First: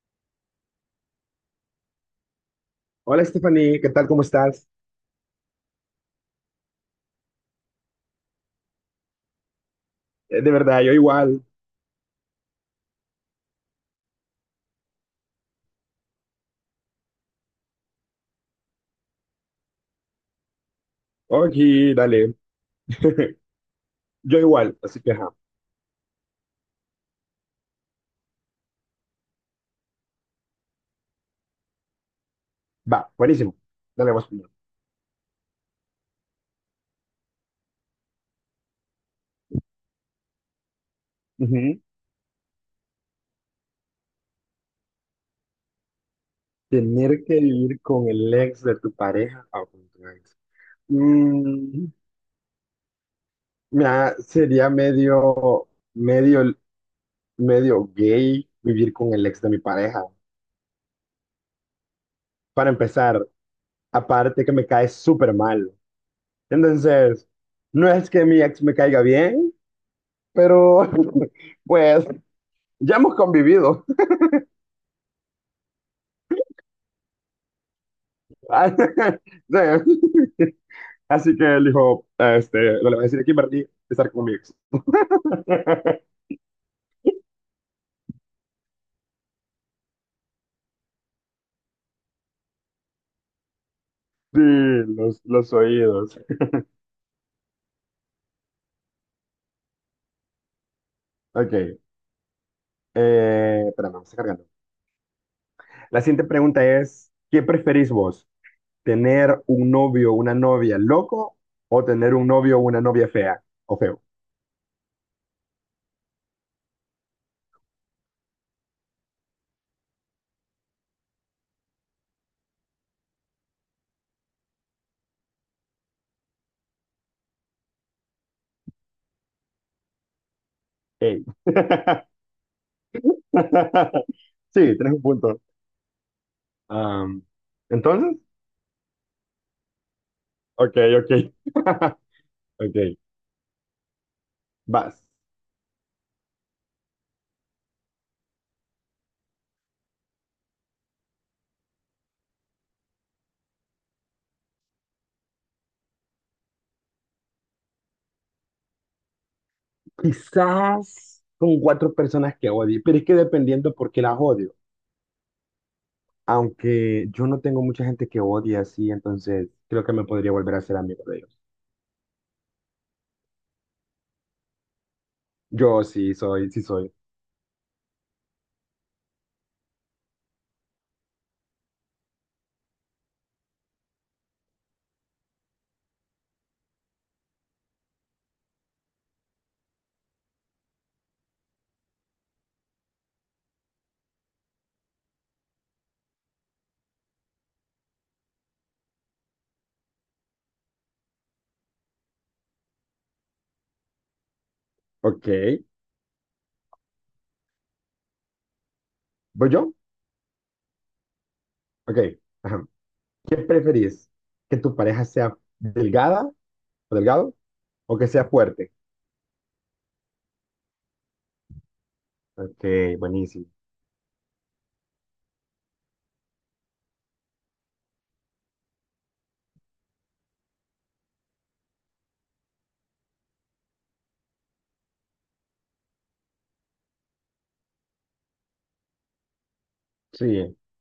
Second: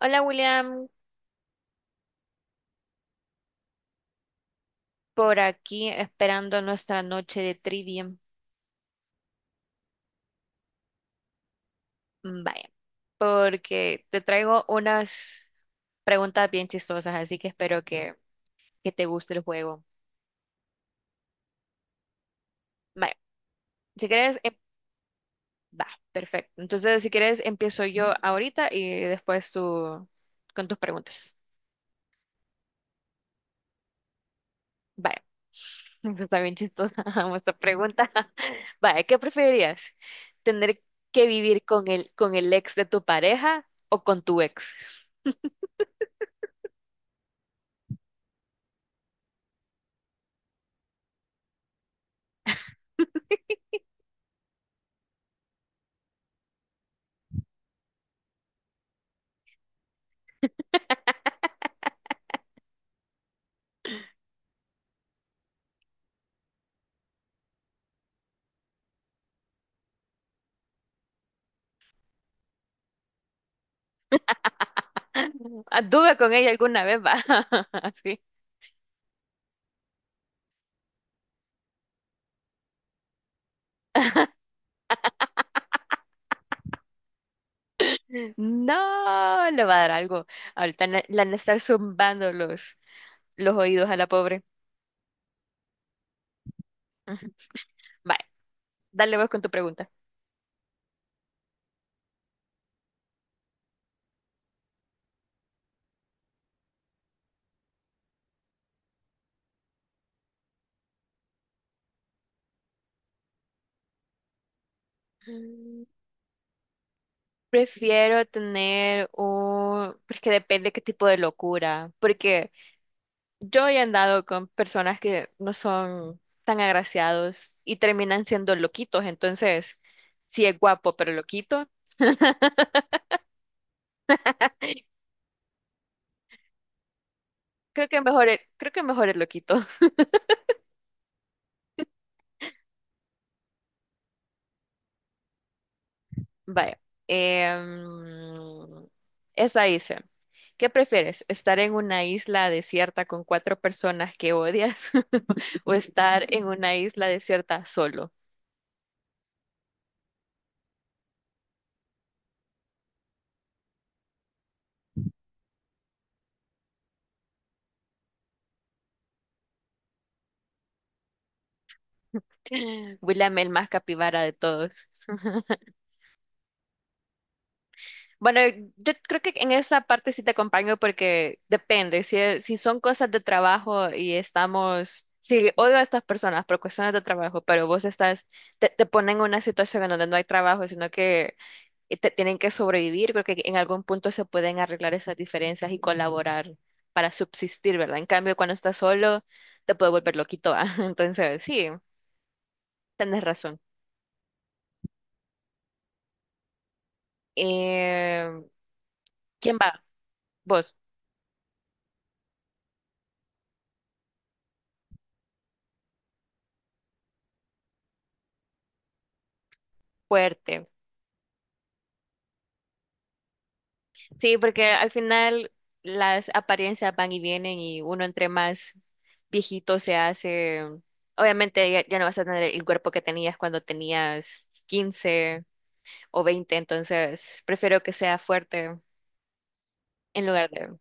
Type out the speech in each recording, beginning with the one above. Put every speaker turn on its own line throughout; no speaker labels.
Hola William,
Hola Stephanie, ¿qué tal? ¿Cómo estás?
por aquí esperando nuestra noche de trivia.
De verdad, yo igual.
Mm, vaya, porque te traigo unas preguntas bien chistosas, así que espero que te guste el juego.
Oye, dale.
Vaya, si quieres,
Yo igual, así que ajá.
va, perfecto. Entonces, si quieres, empiezo yo ahorita y después tú con tus preguntas.
Va, buenísimo. Dale, vos primero.
Vaya, esta está bien chistosa esta pregunta. Vaya, ¿qué preferirías? ¿Tener que vivir
Ujú.
con el ex de tu pareja o con tu ex?
Tener que vivir con el ex de tu pareja o con tu ex. Mm, mira, sería medio, medio gay vivir con el ex de mi pareja. Para empezar, aparte que me cae súper mal. Entonces, no es que mi ex me caiga bien, pero pues ya hemos convivido.
Anduve con ella alguna vez, va. Así.
Ah, sí. Así que él dijo, no le voy a decir a Kimberly de estar con mi ex.
No, le va a dar algo. Ahorita le han de estar zumbando los oídos a la
Sí,
pobre.
los oídos.
Ujú. Vale, dale vos con tu pregunta.
Ok, espérame, me está cargando. La siguiente pregunta es, ¿qué preferís vos? ¿Tener un novio o una novia loco o tener un novio o una novia fea o feo?
Mm, prefiero tener un... Porque depende qué tipo de locura. Porque yo he andado con personas que no son tan agraciados y terminan siendo loquitos. Entonces, si es guapo pero
Ey.
loquito,
Sí, tenés un punto. Am,
creo que
Entonces,
creo que mejor el loquito.
ok, ok. Ok, vas.
Vaya. em, esta dice, ¿qué prefieres? ¿Estar en una isla desierta con cuatro personas que odias o estar en una isla desierta solo?
Quizás con cuatro personas que odie, pero es que dependiendo por qué las odio. Aunque yo no tengo mucha gente que odie así, entonces creo que me podría volver a ser amigo de ellos.
William el más capibara de todos.
Yo sí soy, sí soy.
Bueno, yo creo que en esa parte sí te acompaño porque depende, si, es- si son cosas de trabajo y si odio a estas personas por cuestiones de trabajo, pero vos estás, te ponen en una situación en donde no hay trabajo, sino que tienen que sobrevivir. Creo que en algún punto se pueden arreglar esas diferencias y colaborar para subsistir, ¿verdad? En cambio, cuando estás solo, te puede volver loquito, ¿va? Entonces, sí, tenés razón.
Ok.
Eh,
¿Voy
¿Quién
yo?
va? Vos,
Ok. Ajá. ¿Qué preferís? ¿Que tu pareja sea delgada o delgado o que sea fuerte?
fuerte.
Ok, buenísimo.
Sí, porque al final las apariencias van y vienen y uno entre más viejito se hace, obviamente ya no vas a tener el cuerpo que tenías cuando tenías 15 o veinte, entonces prefiero que sea fuerte en lugar
Sí.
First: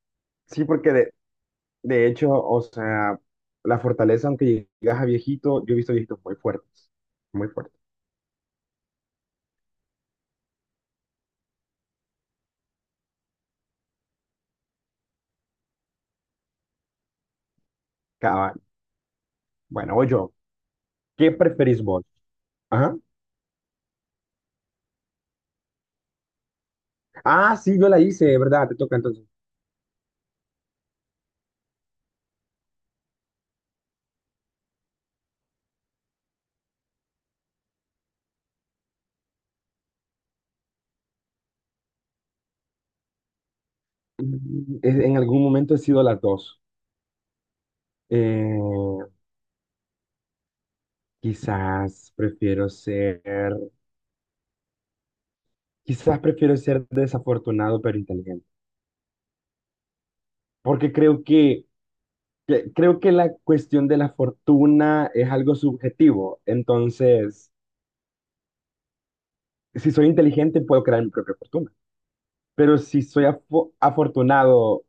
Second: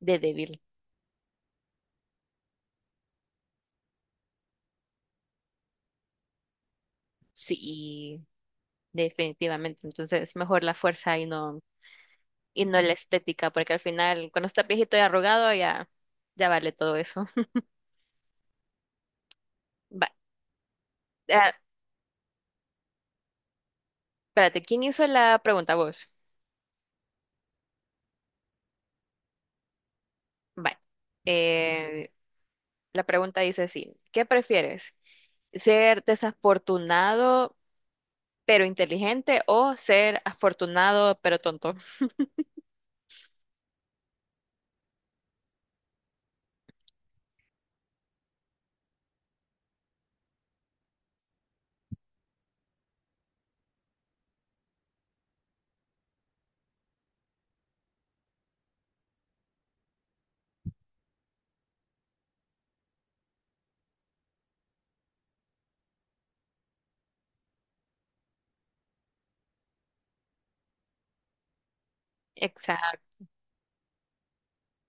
de débil,
Sí, porque de hecho, o sea, la fortaleza, aunque llegas a viejito, yo he visto viejitos muy fuertes. Muy fuertes.
sí, definitivamente. Entonces, mejor la fuerza y y no la estética, porque al final, cuando estás viejito y arrugado, ya vale todo eso.
Cabal. Bueno,
Va.
voy yo. ¿Qué
ah,
preferís vos? Ajá.
espérate, ¿quién hizo la pregunta? Vos.
Ah, sí, yo la hice, ¿de verdad? Te toca entonces.
Vale. Eh, la pregunta dice así, ¿qué prefieres? ¿Ser desafortunado pero inteligente o ser afortunado pero tonto?
En algún momento he sido las dos. Eh, quizás prefiero ser, Quizás prefiero ser desafortunado pero inteligente, porque creo creo que la cuestión de la fortuna es algo subjetivo. Entonces, si soy inteligente puedo crear mi propia fortuna, pero si
Exacto.
soy afortunado,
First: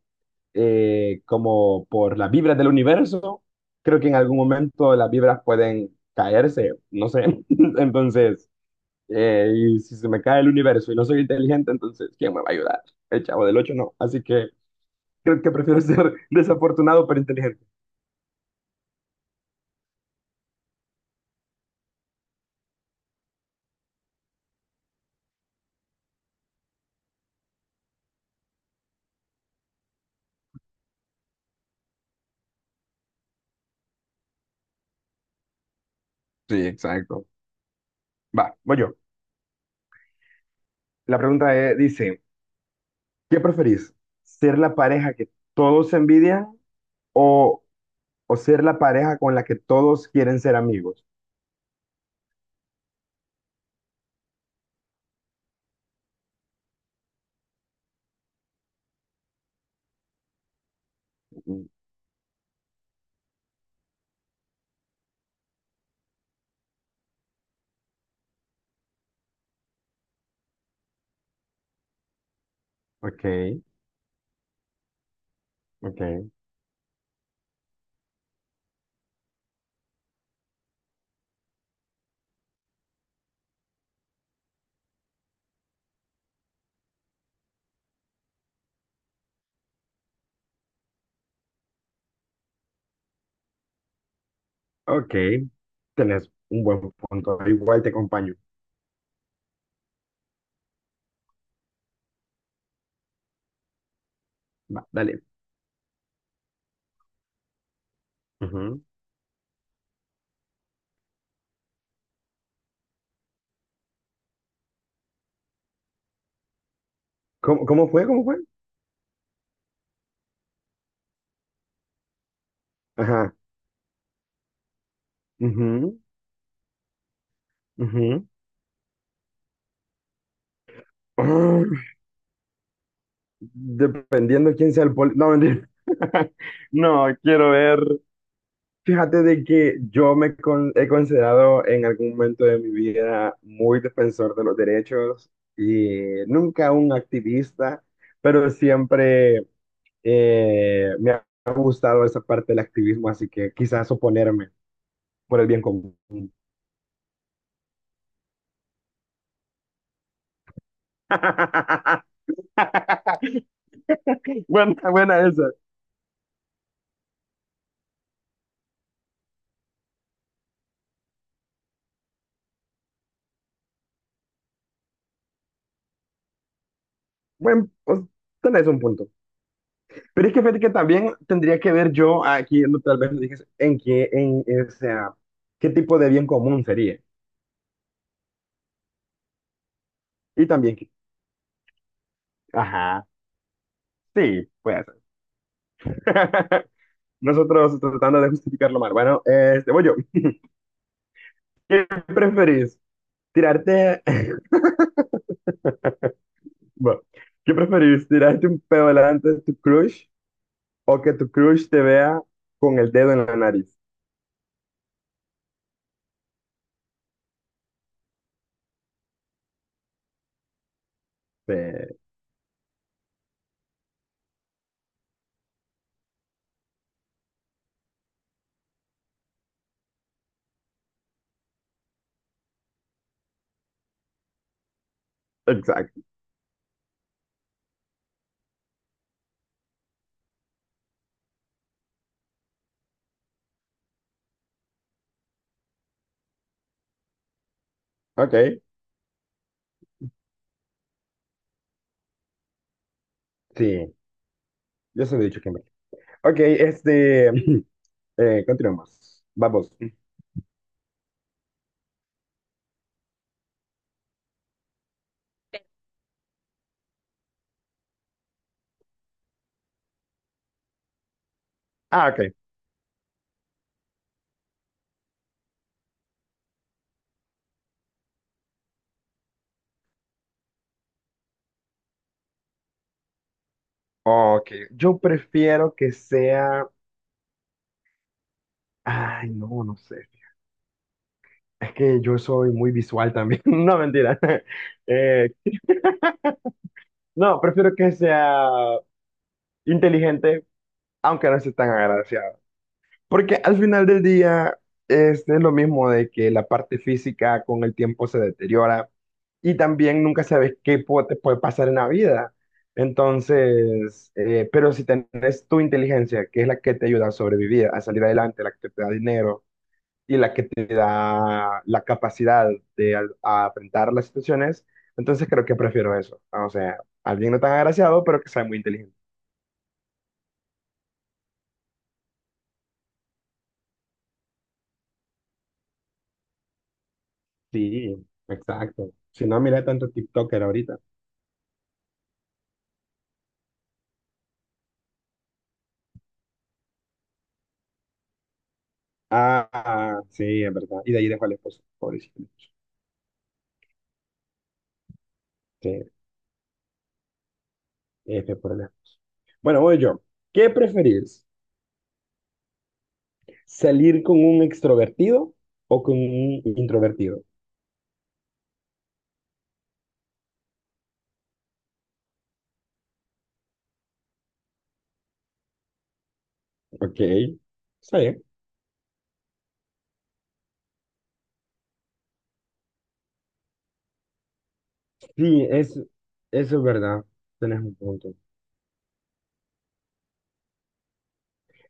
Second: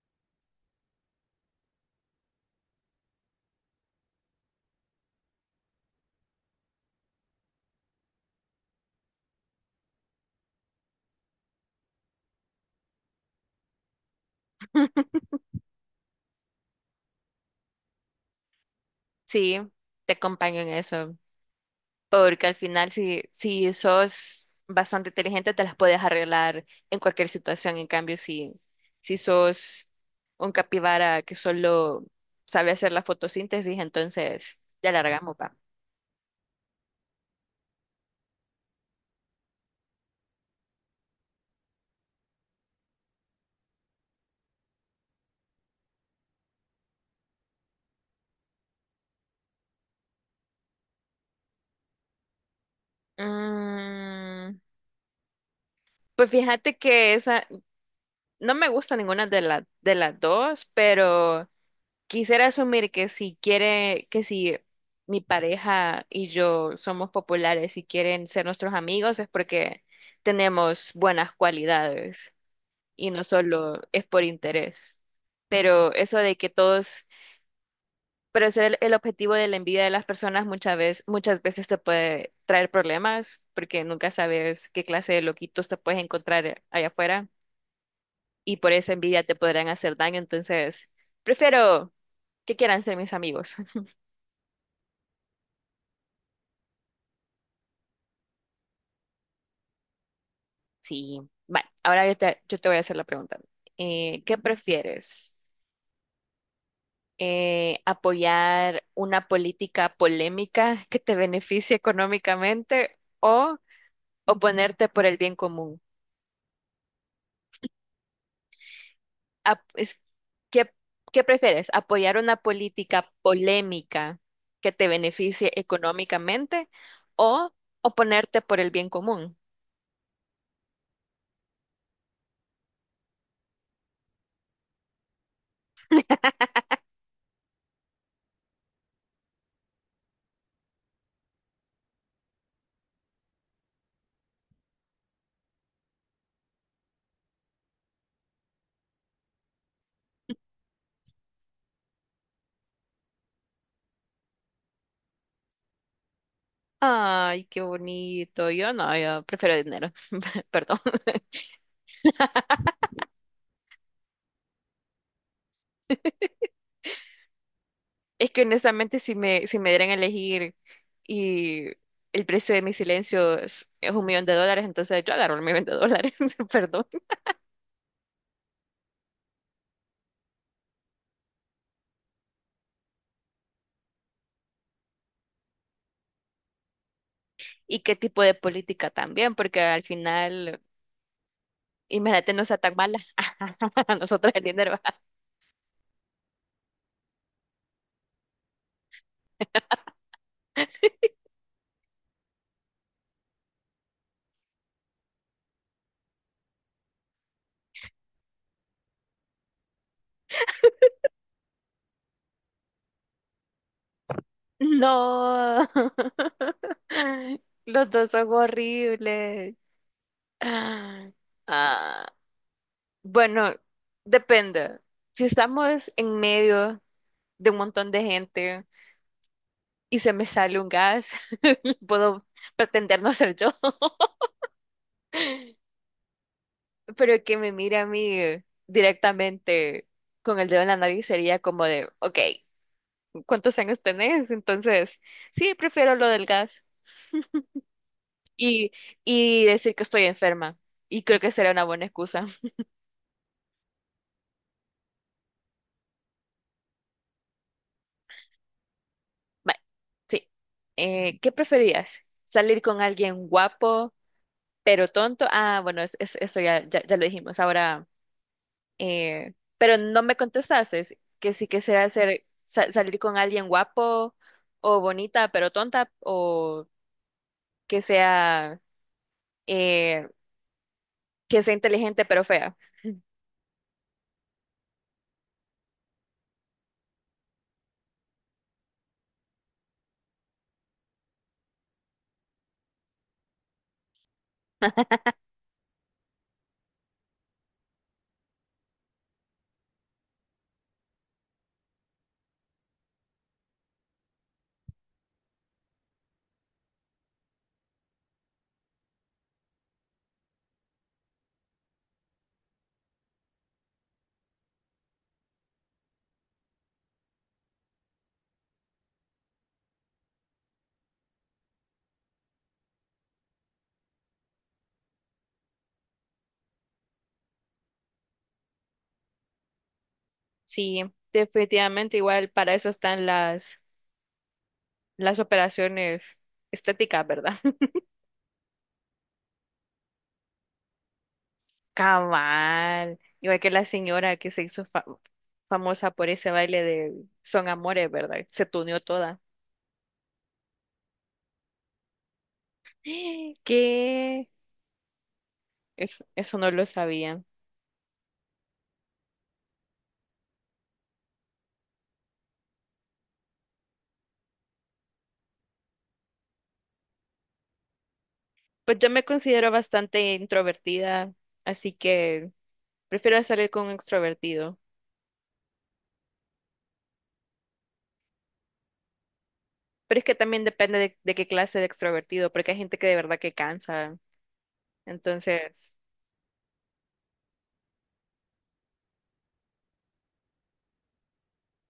como por las vibras del universo, creo que en algún momento las vibras pueden caerse, no sé. Entonces, y si se me cae el universo y no soy inteligente, entonces, ¿quién me va a ayudar? El chavo del ocho no. Así que creo que prefiero ser desafortunado pero inteligente.
Sí, te acompaño en eso. Porque al final, si sos bastante inteligente, te las puedes arreglar en cualquier situación. En cambio, si sos un capibara que solo sabe hacer la fotosíntesis, entonces ya largamos, va.
Sí, exacto. Va, voy yo. La pregunta dice, ¿qué preferís? ¿Ser la pareja que todos envidian o, o ser la pareja con la que todos quieren ser amigos?
Mm, pues fíjate que no me gusta ninguna de, de las dos, pero
Mm,
quisiera asumir que si quiere, que si mi pareja y yo somos populares y quieren ser nuestros amigos es porque tenemos buenas cualidades y no
ok,
solo es por interés. Pero eso
ok,
de que todos, pero ese el objetivo de la envidia de las personas muchas veces te puede traer problemas porque nunca sabes qué clase de loquitos te puedes encontrar allá afuera y por esa envidia te podrán hacer daño. Entonces, prefiero que quieran ser mis amigos.
ok. Tenés un buen punto. Igual te acompaño.
Sí, vale. Ahora yo te voy a hacer la pregunta. ¿Qué
Va, dale.
prefieres? ¿Apoyar
Ujú.
una política polémica que te beneficie económicamente o oponerte por el bien común?
Cómo fue? ¿Cómo fue?
Ap- es- ¿qué, qué prefieres? ¿Apoyar una política
Ajá.
polémica que te beneficie
Ujú,
económicamente o
ujú.
oponerte por el bien común?
Ah, dependiendo quién sea el poli. No, mentira. No, quiero ver. Fíjate de que yo he considerado en algún momento de mi vida muy defensor de los derechos y nunca un activista, pero siempre me ha gustado esa parte del activismo, así que quizás oponerme por el bien común.
Ay, qué bonito. Yo no, yo prefiero dinero. Perdón.
Buena, buena esa.
Es que honestamente si me dieran a elegir y el precio de mi silencio es un millón de dólares, entonces yo agarro el millón de dólares, perdón.
Bueno, pues, tenés un punto. Pero es que fíjate que también tendría que ver yo aquí, no, tal vez lo dije, o sea, qué tipo de bien común sería.
¿Y qué tipo de política también? Porque al
Y
final,
también,
imagínate, no sea tan mala.
ajá,
Nosotros el
sí,
dinero.
puede ser. Nosotros tratando de justificarlo mal. Bueno, voy yo. ¿Qué preferís? ¿Tirarte, bueno, qué preferís? ¿Tirarte un pedo delante de tu crush o que tu crush te vea con el dedo en la nariz?
No. Los dos son horribles. Ah,
Sí,
ah, bueno, depende. Si estamos en medio de un montón de gente y se me sale un gas, puedo pretender no ser yo,
exacto.
pero que me mire a mí directamente con el dedo en la nariz sería como de, ok, ¿cuántos años tenés? Entonces, sí, prefiero lo del gas
Ok.
y, y decir que estoy enferma. Y creo que será una buena excusa.
Sí, yo se lo he dicho, Kimberly. Ok, continuemos.
Vale,
Vamos.
sí. ¿Qué preferías? ¿Salir con alguien guapo pero tonto? Ah, bueno, eso ya lo dijimos. Ahora... pero no me contestaste que si quisiera
Ah, ok.
salir con alguien guapo o bonita pero tonta o que sea, eh, que sea inteligente pero fea.
Ok, yo prefiero que sea... Ay, no, no sé. Es que yo soy muy visual también. No, mentira. Eh, no, prefiero que sea inteligente, aunque no sea tan agraciado. Porque al final del día, es lo mismo de que la parte física con el tiempo se deteriora. Y también nunca sabes te puede pasar en la vida. Entonces, pero si tenés tu inteligencia, que es la que te ayuda a sobrevivir, a salir adelante, la que te da dinero y la que te da la capacidad de a enfrentar las situaciones, entonces creo que prefiero eso. O sea, alguien no tan agraciado, pero que sea muy inteligente.
Sí, definitivamente igual para eso están las operaciones estéticas, ¿verdad?
Sí, exacto. Si no, mira tanto TikToker ahorita.
Cabal, igual que la señora que se hizo famosa por ese baile de Son Amores, ¿verdad? Se tuneó toda.
Ah, ah, sí, es verdad. Y de ahí dejo al esposo, pobrecito.
¿Qué?
Sí,
Eso no lo sabía.
F por allá. Bueno, voy yo. ¿Qué preferís? ¿Salir con un extrovertido o con un introvertido?
Pues yo me considero bastante introvertida, así que prefiero salir con un extrovertido.
Ok, está bien.
Pero es que también depende de qué clase de extrovertido, porque hay gente que de verdad que cansa.
Sí,
Entonces,
es, Eso es verdad. Tenés un punto.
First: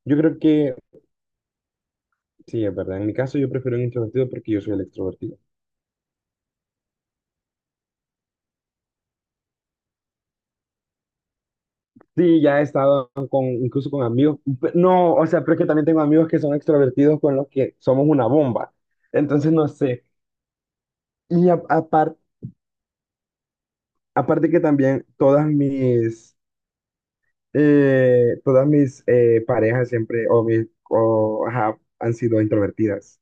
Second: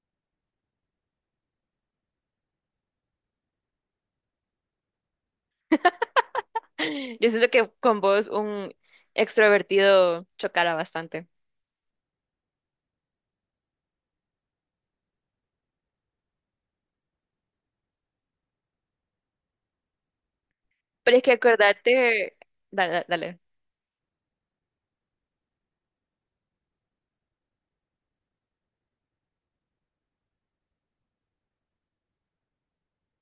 Yo creo que sí, es verdad. En mi caso, yo prefiero un introvertido porque yo soy el extrovertido.
yo siento que con vos un extrovertido chocara bastante.
Sí, ya he estado con, incluso con amigos. No, o sea, pero es que también tengo amigos que son extrovertidos con los que somos una bomba. Entonces, no sé.
Pero es que
Y a- apar-
acordate, dale, dale.
Aparte que también todas mis parejas siempre, ajá, han sido introvertidas.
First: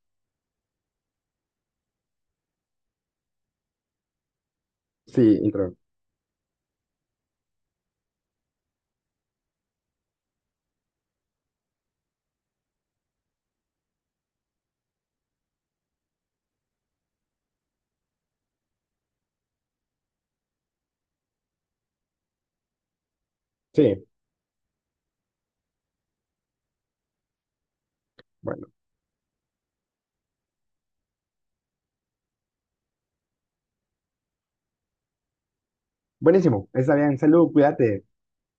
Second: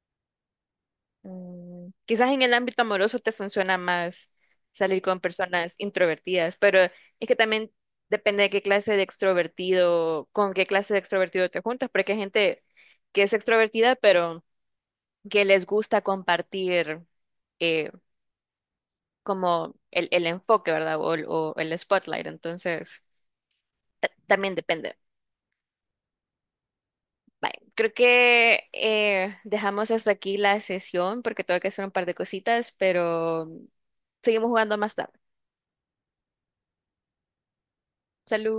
Mm, quizás en el ámbito amoroso te funciona más salir con
Sí,
personas
intro.
introvertidas, pero es que también depende de qué clase de extrovertido, con qué clase de extrovertido te juntas, porque hay gente que es extrovertida, pero que les gusta compartir eh, como el enfoque, ¿verdad? O el spotlight, entonces
Sí,
también depende. Bye. Creo
bueno.
que dejamos hasta aquí la sesión porque tengo que hacer un par de cositas, pero seguimos jugando más tarde.
Buenísimo. Está bien. Salud, cuídate.
Salud.